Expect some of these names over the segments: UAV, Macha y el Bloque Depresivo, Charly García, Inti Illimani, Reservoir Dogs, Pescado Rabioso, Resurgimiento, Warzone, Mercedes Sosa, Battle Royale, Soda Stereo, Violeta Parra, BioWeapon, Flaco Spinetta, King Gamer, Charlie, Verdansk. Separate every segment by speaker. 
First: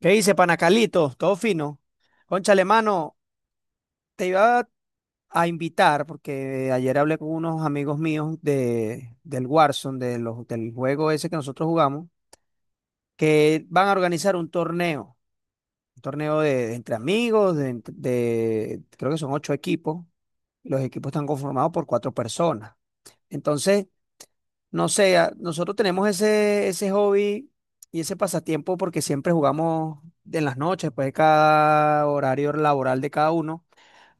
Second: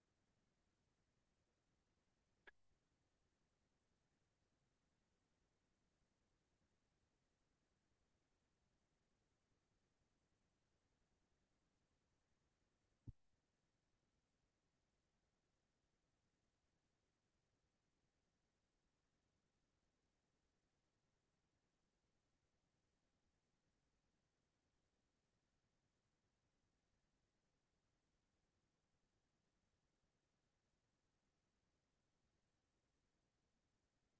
Speaker 1: ¿Qué dice, Panacalito? Todo fino. Cónchale mano, te iba a invitar porque ayer hablé con unos amigos míos del Warzone, del juego ese que nosotros jugamos, que van a organizar un torneo de entre amigos, creo que son ocho equipos. Los equipos están conformados por cuatro personas. Entonces, no sé, nosotros tenemos ese hobby y ese pasatiempo porque siempre jugamos en las noches, pues cada horario laboral de cada uno.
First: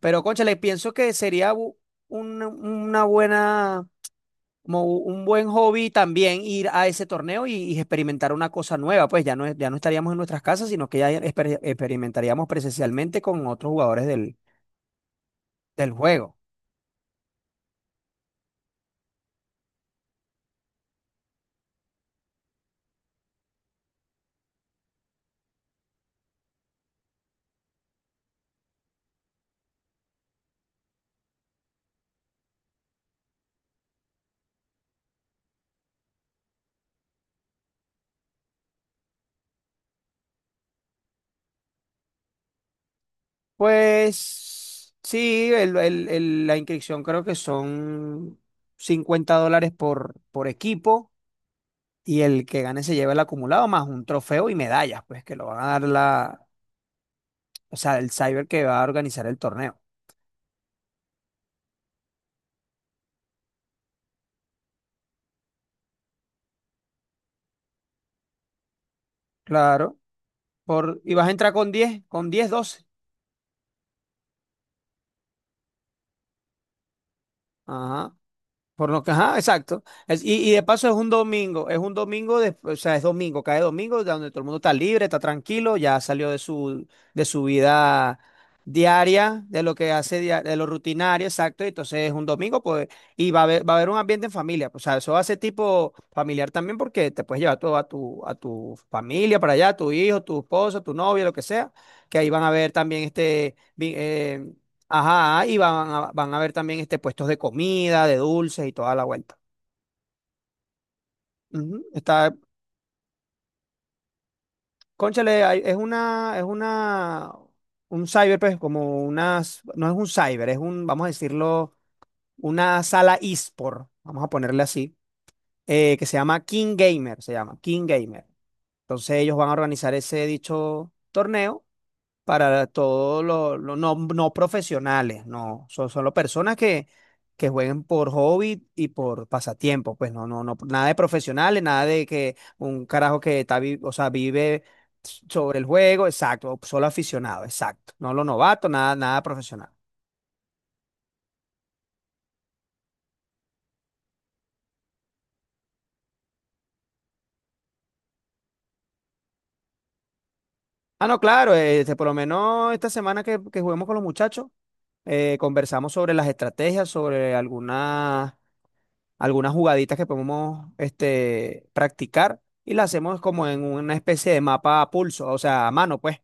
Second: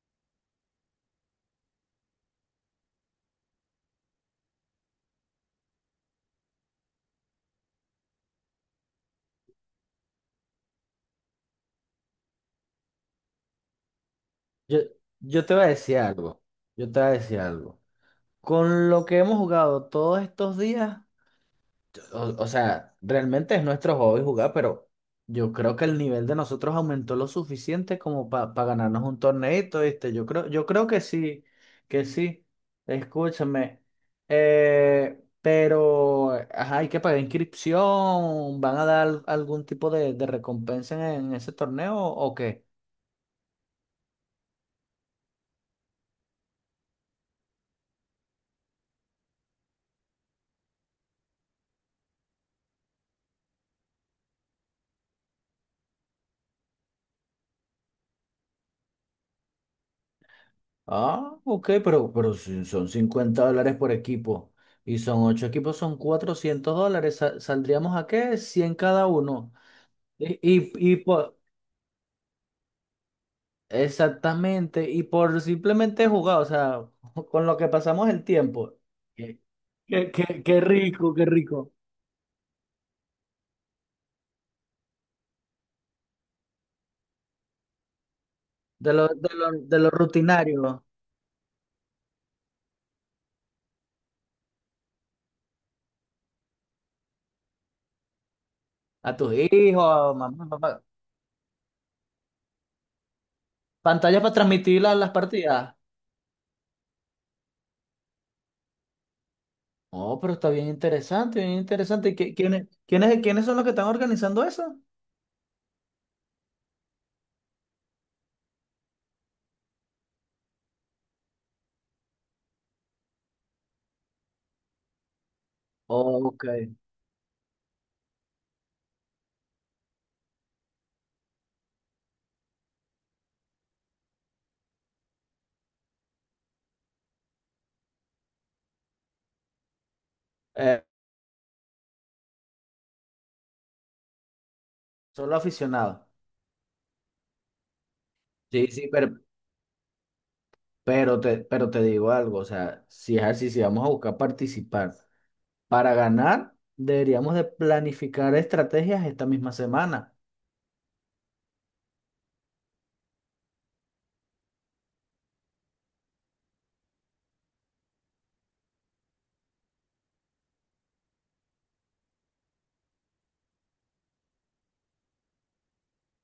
Speaker 1: Pero, cónchale, pienso que sería una buena, como un buen hobby también ir a ese torneo y experimentar una cosa nueva. Pues ya no, ya no estaríamos en nuestras casas, sino que ya experimentaríamos presencialmente con otros jugadores del,
Speaker 2: Yo, yo te voy a
Speaker 1: del
Speaker 2: decir
Speaker 1: juego.
Speaker 2: algo, yo te voy a decir algo. Con lo que hemos jugado todos estos días, o sea, realmente es nuestro hobby jugar, pero yo creo que el nivel de nosotros aumentó lo suficiente como para ganarnos un torneito, ¿viste? Yo creo que sí, que sí. Escúchame. Pero, ajá, hay que pagar inscripción, ¿van a dar algún tipo de recompensa en ese torneo o qué?
Speaker 1: Pues sí, la inscripción creo que son $50 por equipo y el que gane se lleva el acumulado más un trofeo y medallas, pues que lo van a dar o sea, el cyber que va a organizar el torneo.
Speaker 2: Ah, ok, pero si son $50 por equipo y son 8 equipos, son $400. Sa- ¿Saldríamos a qué? Cien cada uno.
Speaker 1: Claro,
Speaker 2: Y, y, y
Speaker 1: y vas a
Speaker 2: por,
Speaker 1: entrar con diez 12.
Speaker 2: exactamente, y por simplemente jugar, o sea, con lo que pasamos
Speaker 1: Ajá.
Speaker 2: el tiempo,
Speaker 1: Por lo que, ajá,
Speaker 2: eh,
Speaker 1: exacto.
Speaker 2: qué, qué,
Speaker 1: Y
Speaker 2: qué
Speaker 1: de paso
Speaker 2: rico, qué rico.
Speaker 1: es un domingo, o sea, es domingo, cae domingo, ya donde todo el mundo está libre, está tranquilo, ya salió de su vida diaria, de lo
Speaker 2: De lo
Speaker 1: que hace, de lo
Speaker 2: rutinario,
Speaker 1: rutinario, exacto. Y entonces es un domingo, pues, y va a haber un ambiente en familia, pues, o sea, eso hace tipo familiar también porque te puedes llevar todo a tu
Speaker 2: a tus
Speaker 1: familia para allá,
Speaker 2: hijos,
Speaker 1: tu
Speaker 2: a
Speaker 1: hijo, tu
Speaker 2: mamá,
Speaker 1: esposo,
Speaker 2: papá.
Speaker 1: tu novia, lo que sea, que ahí van a ver también este.
Speaker 2: Pantallas para transmitir la- las
Speaker 1: Ajá, y
Speaker 2: partidas.
Speaker 1: van a ver también este puestos de comida, de dulces y toda la vuelta.
Speaker 2: Oh, pero está bien interesante, bien
Speaker 1: Ujú.
Speaker 2: interesante. ¿Y
Speaker 1: Está,
Speaker 2: qué- quiénes, quiénes, quiénes son los que están organizando eso?
Speaker 1: cónchale, es una, un cyber, pues como unas, no es un cyber, es un, vamos a decirlo, una sala eSport, vamos a ponerle así, que se llama
Speaker 2: Ok.
Speaker 1: King Gamer, se llama King Gamer. Entonces ellos van a organizar ese dicho torneo para todos los no, no profesionales, no, son solo personas que, jueguen por hobby y por pasatiempo, pues no, no, no,
Speaker 2: Eh,
Speaker 1: nada de profesionales, nada de que un carajo que está, o sea, vive
Speaker 2: solo
Speaker 1: sobre el juego,
Speaker 2: aficionado.
Speaker 1: exacto, solo aficionado, exacto, no los
Speaker 2: Sí,
Speaker 1: novatos,
Speaker 2: sí,
Speaker 1: nada, nada profesional.
Speaker 2: pero te digo algo, o sea, si es así, si vamos a buscar participar para ganar, deberíamos de planificar estrategias esta misma semana.
Speaker 1: Ah, no, claro, este, por lo menos esta semana que juguemos con los muchachos, conversamos sobre las estrategias, sobre algunas jugaditas que podemos este, practicar y la hacemos como en una especie de mapa a pulso, o sea, a mano, pues.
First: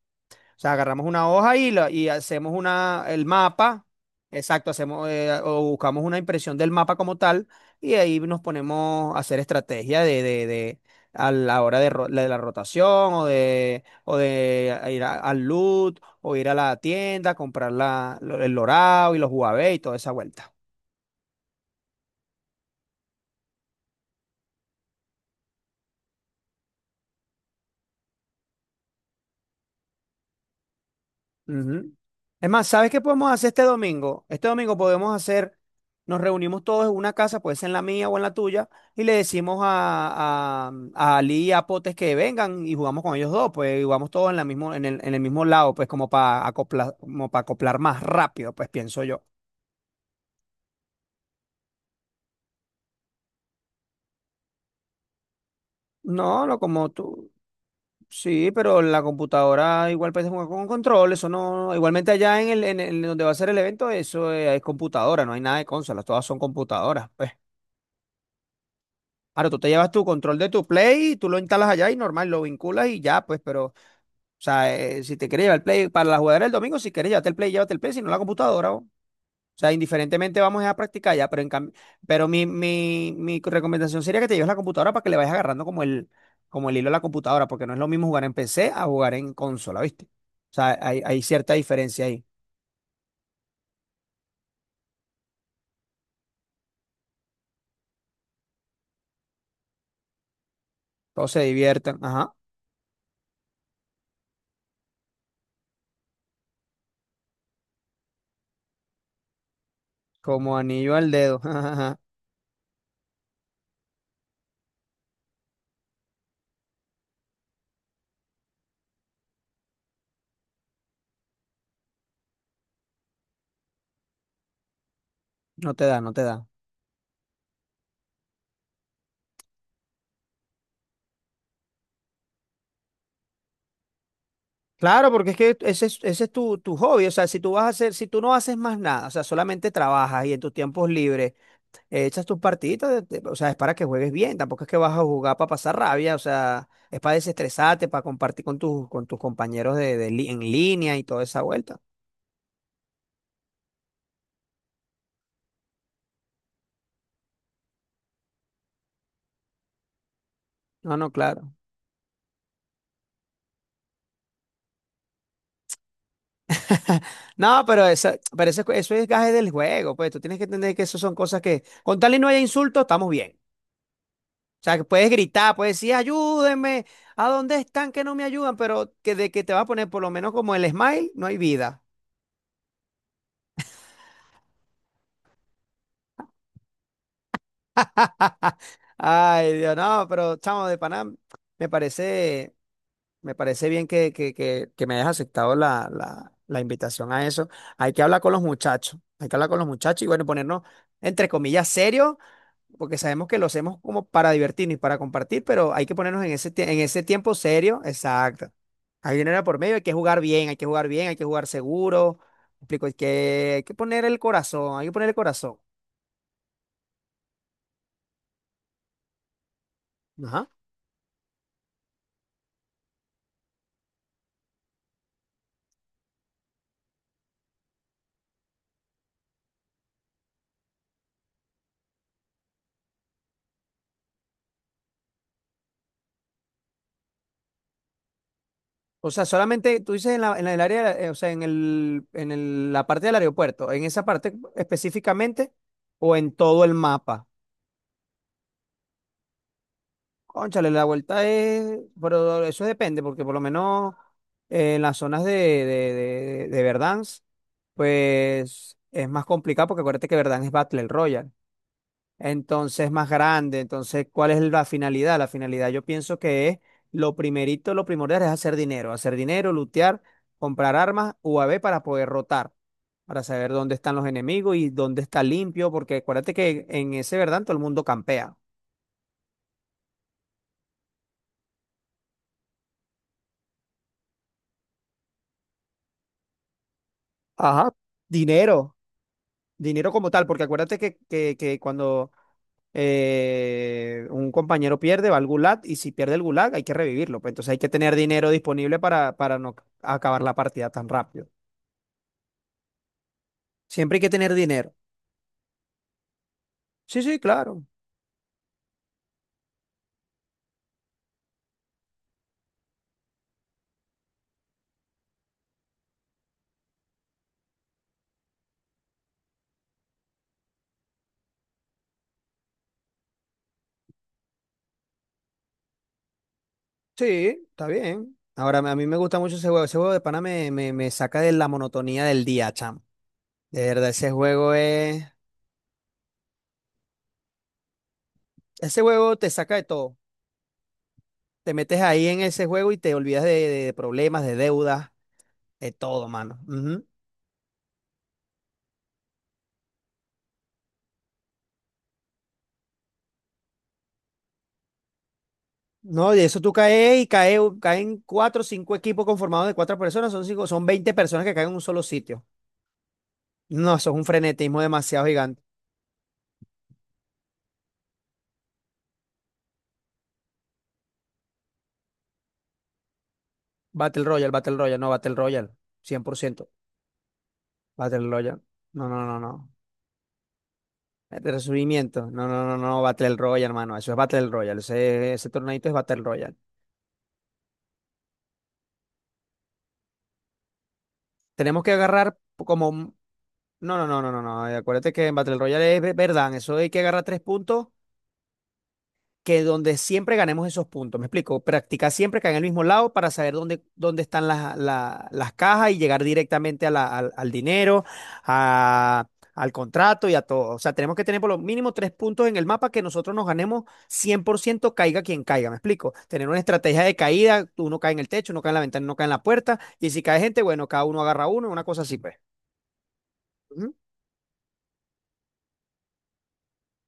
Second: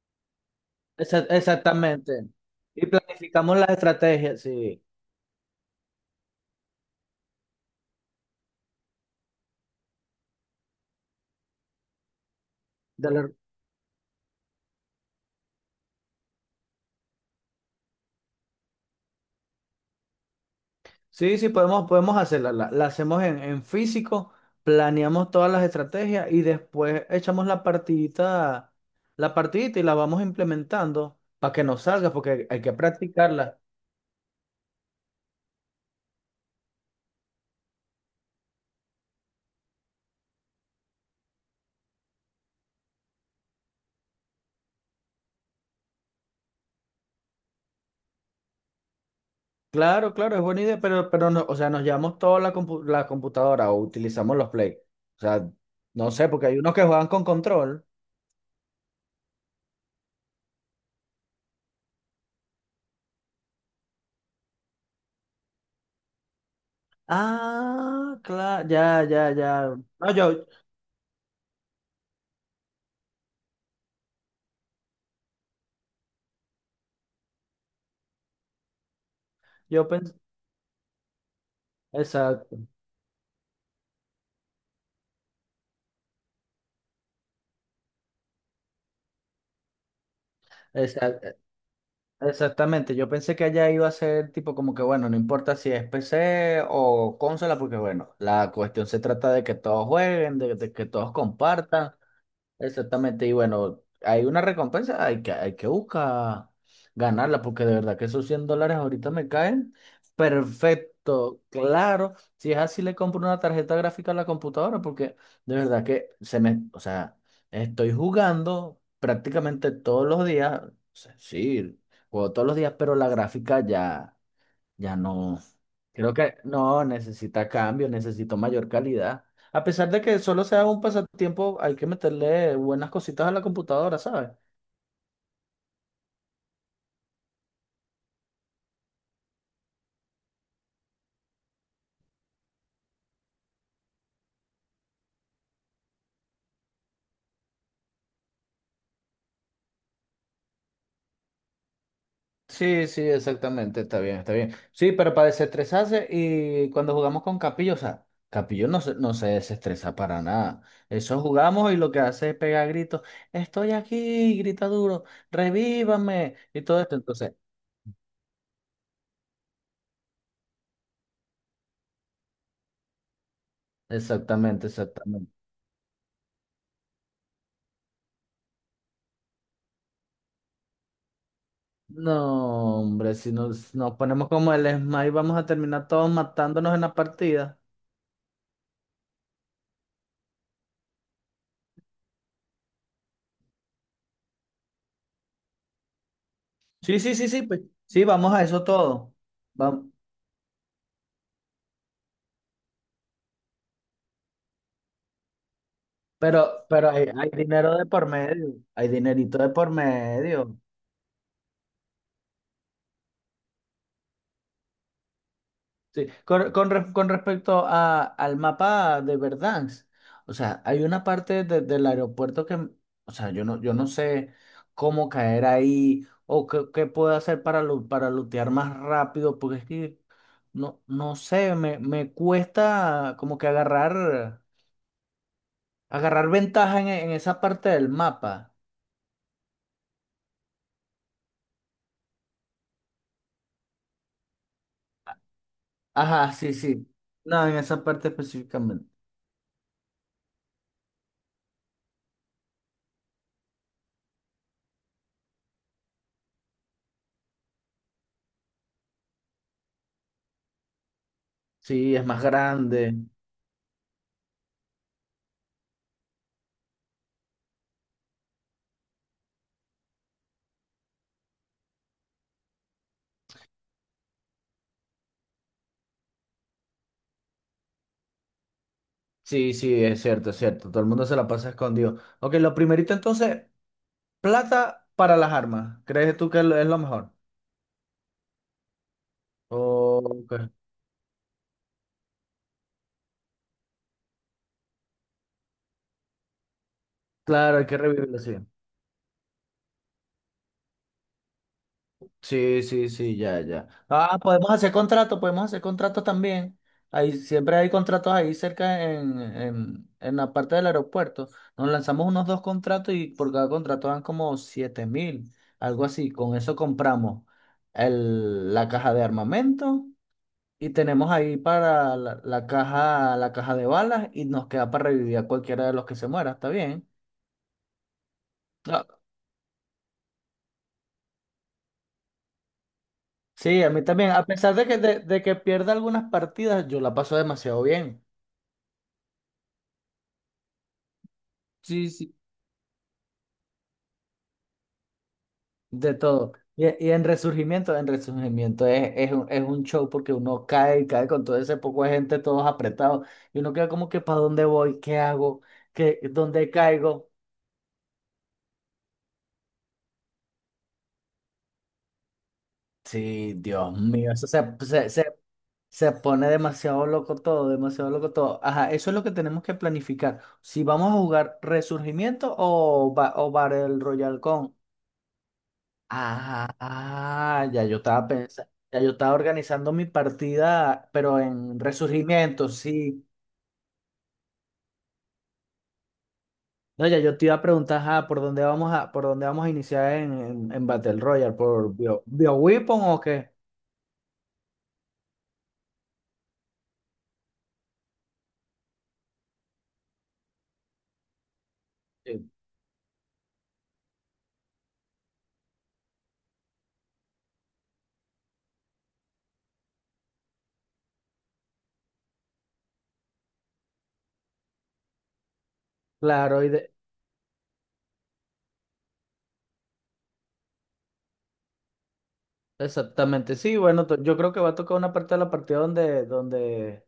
Speaker 1: O sea, agarramos
Speaker 2: Exa-
Speaker 1: una hoja y
Speaker 2: exactamente.
Speaker 1: hacemos
Speaker 2: Y
Speaker 1: una, el
Speaker 2: planificamos las
Speaker 1: mapa,
Speaker 2: estrategias,
Speaker 1: exacto,
Speaker 2: sí.
Speaker 1: hacemos o buscamos una impresión del mapa como tal y ahí nos ponemos a hacer estrategia a la hora de la
Speaker 2: De
Speaker 1: rotación o
Speaker 2: la-
Speaker 1: de, o de ir al loot o ir a la tienda, comprar el lorado y los Huawei y toda esa vuelta.
Speaker 2: sí, sí, podemos, podemos hacerla. La hacemos en físico, planeamos todas las estrategias y después echamos la partidita y la vamos implementando para que nos
Speaker 1: Ujú.
Speaker 2: salga, porque hay,
Speaker 1: Es
Speaker 2: hay
Speaker 1: más,
Speaker 2: que
Speaker 1: ¿sabes qué podemos hacer
Speaker 2: practicarla.
Speaker 1: este domingo? Este domingo podemos hacer, nos reunimos todos en una casa, puede ser en la mía o en la tuya, y le decimos a Ali y a Potes que vengan y jugamos con ellos dos, pues y jugamos todos en la mismo, en el mismo lado, pues como para acoplar más rápido, pues pienso yo.
Speaker 2: Claro, claro, es buena idea, pero no, o sea, nos llevamos toda compu- la computadora o utilizamos los Play. O sea, no sé,
Speaker 1: No,
Speaker 2: porque
Speaker 1: no
Speaker 2: hay unos que
Speaker 1: como
Speaker 2: juegan con
Speaker 1: tú.
Speaker 2: control.
Speaker 1: Sí, pero la computadora igual puedes jugar con control, eso no, igualmente allá en el, donde va a ser el evento, eso es computadora, no hay nada de consolas, todas son computadoras, pues.
Speaker 2: Ah, claro, ya, ya,
Speaker 1: Claro, tú te
Speaker 2: ya.
Speaker 1: llevas tu
Speaker 2: No,
Speaker 1: control
Speaker 2: yo,
Speaker 1: de tu Play, tú lo instalas allá y normal, lo vinculas y ya, pues, pero, o sea, si te quieres llevar el Play para la jugadera el domingo, si quieres llevarte el Play, llévate el Play, si no la computadora, o. O sea,
Speaker 2: yo pensé,
Speaker 1: indiferentemente vamos a practicar ya, pero en cambio, pero mi,
Speaker 2: exacto,
Speaker 1: mi, mi recomendación sería que te lleves la computadora para que le vayas agarrando como el hilo a la computadora, porque no es lo mismo jugar en PC a jugar en consola, ¿viste? O sea, hay
Speaker 2: exacto,
Speaker 1: cierta diferencia ahí.
Speaker 2: exactamente. Yo pensé que allá iba a ser tipo como que, bueno, no importa si es PC o consola, porque bueno, la cuestión se trata de que todos jueguen, de que todos
Speaker 1: Todos se
Speaker 2: compartan.
Speaker 1: diviertan, ajá,
Speaker 2: Exactamente, y bueno, hay una recompensa, hay que buscar ganarla, porque de verdad que esos $100 ahorita me caen.
Speaker 1: como anillo al dedo.
Speaker 2: Perfecto, claro. Si es así, le compro una tarjeta gráfica a la computadora, porque de verdad que se me, o sea, estoy jugando prácticamente todos los días. O sea, sí, juego todos los días, pero la gráfica ya. Ya no,
Speaker 1: No te da, no
Speaker 2: creo
Speaker 1: te
Speaker 2: que
Speaker 1: da.
Speaker 2: no, necesita cambio, necesito mayor calidad. A pesar de que solo sea un pasatiempo, hay que meterle buenas cositas a la computadora, ¿sabes?
Speaker 1: Claro, porque es que ese es tu, tu hobby. O sea, si tú vas a hacer, si tú no haces más nada, o sea, solamente trabajas y en tus tiempos libres echas tus partiditas, o sea, es para que juegues bien. Tampoco es que vas a jugar para pasar rabia, o sea, es para desestresarte, para compartir con tus compañeros de, en línea y toda esa vuelta.
Speaker 2: Sí, sí, exactamente, está bien, está bien. Sí, pero para desestresarse y cuando jugamos con Capillo, o sea, Capillo no se, no se desestresa para nada.
Speaker 1: No, no,
Speaker 2: Eso
Speaker 1: claro.
Speaker 2: jugamos y lo que hace es pegar gritos, estoy aquí, grita duro, revívame y todo esto. Entonces,
Speaker 1: No, pero, pero eso es gaje del juego, pues tú tienes que entender que eso son cosas que, con tal y no haya insultos, estamos bien. O
Speaker 2: exactamente,
Speaker 1: sea, que puedes
Speaker 2: exactamente.
Speaker 1: gritar, puedes decir, ayúdenme, ¿a dónde están que no me ayudan? Pero que de que te va a poner por lo menos como el smile, no hay vida.
Speaker 2: No, hombre, si nos, nos ponemos como el Esma y vamos a terminar todos matándonos en la partida.
Speaker 1: Ay, Dios, no, pero chamo de Panam, me parece, me parece bien que me hayas aceptado la
Speaker 2: Sí,
Speaker 1: invitación
Speaker 2: sí,
Speaker 1: a
Speaker 2: sí, sí,
Speaker 1: eso.
Speaker 2: pues.
Speaker 1: Hay que
Speaker 2: Sí,
Speaker 1: hablar con
Speaker 2: vamos
Speaker 1: los
Speaker 2: a eso
Speaker 1: muchachos,
Speaker 2: todo.
Speaker 1: hay que hablar con los
Speaker 2: Vam-
Speaker 1: muchachos y bueno, ponernos, entre comillas, serios porque sabemos que lo hacemos como para divertirnos y para compartir, pero hay que ponernos en ese, tie- en
Speaker 2: pero
Speaker 1: ese
Speaker 2: hay
Speaker 1: tiempo
Speaker 2: dinero
Speaker 1: serio,
Speaker 2: de por
Speaker 1: exacto.
Speaker 2: medio. Hay
Speaker 1: Hay
Speaker 2: dinerito
Speaker 1: dinero
Speaker 2: de
Speaker 1: por
Speaker 2: por
Speaker 1: medio, hay que jugar bien,
Speaker 2: medio.
Speaker 1: hay que jugar bien, hay que jugar seguro. ¿Me explico? Hay que, hay que poner el corazón, hay que poner el corazón.
Speaker 2: Sí, con re- con respecto al mapa de Verdansk, o
Speaker 1: Ajá.
Speaker 2: sea, hay una parte de- del aeropuerto que, o sea, yo no, yo no sé cómo caer ahí o qué, qué puedo hacer para, lu- para lootear más rápido, porque es que no, no sé, me cuesta como que agarrar, agarrar ventaja en esa parte del mapa.
Speaker 1: O sea, solamente tú dices en el área, o sea, en el, la parte del aeropuerto, en esa parte específicamente o en
Speaker 2: Ajá, sí,
Speaker 1: todo el
Speaker 2: sí.
Speaker 1: mapa.
Speaker 2: No, en esa parte específicamente.
Speaker 1: Cónchale, la vuelta es, pero eso depende, porque por lo menos en las zonas de Verdansk, pues es más complicado, porque acuérdate que Verdansk es Battle Royale,
Speaker 2: Sí, es más
Speaker 1: entonces es
Speaker 2: grande.
Speaker 1: más grande, entonces, ¿cuál es la finalidad? La finalidad yo pienso que es, lo primerito, lo primordial es hacer dinero, lootear, comprar armas, UAV para poder rotar, para saber dónde están los enemigos y dónde está limpio, porque acuérdate que en ese Verdansk todo el mundo campea.
Speaker 2: Sí, sí, es cierto, es cierto. Todo el mundo se la pasa escondido. Ok, lo primerito entonces, plata para las armas. ¿Crees tú que es lo mejor?
Speaker 1: Ajá, dinero. Dinero como tal,
Speaker 2: Ok.
Speaker 1: porque acuérdate que, que cuando un compañero pierde, va al gulag, y si pierde el gulag, hay que revivirlo. Pues entonces hay
Speaker 2: Claro, hay
Speaker 1: que
Speaker 2: que
Speaker 1: tener
Speaker 2: revivirlo,
Speaker 1: dinero
Speaker 2: sí.
Speaker 1: disponible para no acabar la partida tan rápido.
Speaker 2: Sí, sí, sí, ya, ya.
Speaker 1: Siempre hay que
Speaker 2: Ah,
Speaker 1: tener
Speaker 2: podemos hacer
Speaker 1: dinero.
Speaker 2: contrato, podemos hacer contratos también.
Speaker 1: Sí,
Speaker 2: Ahí,
Speaker 1: sí,
Speaker 2: siempre
Speaker 1: claro.
Speaker 2: hay contratos ahí cerca en, la parte del aeropuerto. Nos lanzamos unos dos contratos y por cada contrato dan como 7.000, algo así. Con eso compramos la caja de armamento. Y tenemos ahí para la caja, la caja de balas y nos queda para revivir a cualquiera de los que se muera, ¿está bien?
Speaker 1: Sí, está bien. Ahora, a mí
Speaker 2: Ah,
Speaker 1: me gusta mucho ese juego. Ese juego de pana me, me saca de la monotonía del día, chamo. De
Speaker 2: sí, a mí
Speaker 1: verdad, ese
Speaker 2: también. A
Speaker 1: juego
Speaker 2: pesar de que,
Speaker 1: es.
Speaker 2: de que pierda algunas partidas, yo la paso demasiado bien.
Speaker 1: Ese juego te saca de todo. Te metes
Speaker 2: Sí,
Speaker 1: ahí
Speaker 2: sí.
Speaker 1: en ese juego y te olvidas de problemas, de deudas, de
Speaker 2: De
Speaker 1: todo,
Speaker 2: todo.
Speaker 1: mano. Ujú.
Speaker 2: Y en Resurgimiento es un show porque uno cae y cae con todo ese poco de gente, todos apretados, y uno queda como que, ¿para dónde voy? ¿Qué hago? ¿Qué,
Speaker 1: No, de eso
Speaker 2: dónde
Speaker 1: tú caes y
Speaker 2: caigo?
Speaker 1: cae, caen cuatro o cinco equipos conformados de cuatro personas, son cinco, son 20 personas que caen en un solo sitio.
Speaker 2: Sí,
Speaker 1: No,
Speaker 2: Dios
Speaker 1: eso es un
Speaker 2: mío, eso se,
Speaker 1: frenetismo
Speaker 2: se, se,
Speaker 1: demasiado gigante.
Speaker 2: se pone demasiado loco todo, demasiado loco todo. Ajá, eso es lo que tenemos que planificar. Si vamos a jugar Resurgimiento o, ba- o Battle
Speaker 1: Battle
Speaker 2: Royale
Speaker 1: Royale,
Speaker 2: con.
Speaker 1: Battle Royale, no, Battle Royale, cien por
Speaker 2: Ah,
Speaker 1: ciento
Speaker 2: ah, ya yo
Speaker 1: Battle
Speaker 2: estaba
Speaker 1: Royale,
Speaker 2: pensando, ya
Speaker 1: no,
Speaker 2: yo
Speaker 1: no,
Speaker 2: estaba
Speaker 1: no, no.
Speaker 2: organizando mi partida, pero en
Speaker 1: Resubimiento, no, no,
Speaker 2: Resurgimiento,
Speaker 1: no, no,
Speaker 2: sí.
Speaker 1: Battle Royale, hermano, eso es Battle Royale, ese torneito es Battle Royale.
Speaker 2: No, ya yo te iba a preguntar, ajá, ¿por dónde vamos a, por dónde vamos a iniciar en, Battle Royale?
Speaker 1: Tenemos que
Speaker 2: ¿Por Bio,
Speaker 1: agarrar como,
Speaker 2: BioWeapon
Speaker 1: un,
Speaker 2: o qué?
Speaker 1: no, no, no, no, no, no, acuérdate que en Battle Royale es verdad, eso hay que agarrar tres puntos que donde siempre ganemos esos puntos. Me explico, practicar siempre
Speaker 2: Sí.
Speaker 1: caer en el mismo lado para saber dónde, dónde están las cajas y llegar directamente a al dinero, a- al contrato y a todo. O sea, tenemos que tener por lo mínimo tres puntos en el mapa que nosotros nos ganemos 100% caiga quien caiga. Me explico, tener una
Speaker 2: Claro,
Speaker 1: estrategia de caída, uno cae en el techo, uno cae en la ventana, uno cae en la puerta y si cae gente, bueno, cada uno agarra uno, una cosa así, pues.
Speaker 2: exactamente, sí,
Speaker 1: Ujú.
Speaker 2: bueno, to- yo creo que va a tocar una parte de la partida donde, donde,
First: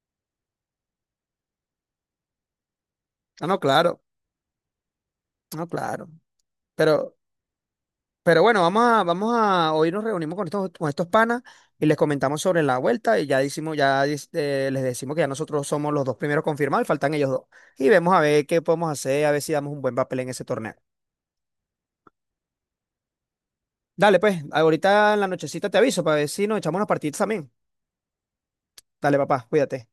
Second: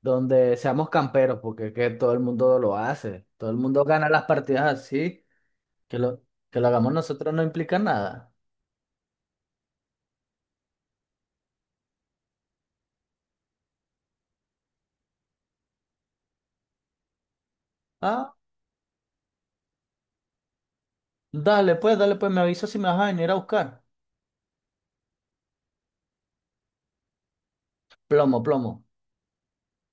Speaker 2: donde seamos camperos, porque es que todo el mundo lo hace,
Speaker 1: Ah,
Speaker 2: todo el
Speaker 1: no,
Speaker 2: mundo
Speaker 1: claro,
Speaker 2: gana las partidas así,
Speaker 1: no,
Speaker 2: que
Speaker 1: claro.
Speaker 2: lo, que lo hagamos
Speaker 1: Pero...
Speaker 2: nosotros no implica nada.
Speaker 1: Pero bueno, vamos a, vamos a, hoy nos reunimos con estos panas y les comentamos sobre la vuelta y ya decimos, les decimos que ya nosotros somos los dos primeros confirmados, faltan ellos dos. Y vemos a
Speaker 2: Ah,
Speaker 1: ver qué podemos hacer, a ver si damos un buen papel en ese torneo.
Speaker 2: dale pues, me avisas si me vas a venir a buscar.
Speaker 1: Dale, pues, ahorita en la nochecita te aviso para ver si nos echamos unas partidas también.
Speaker 2: Plomo, plomo.
Speaker 1: Dale, papá, cuídate.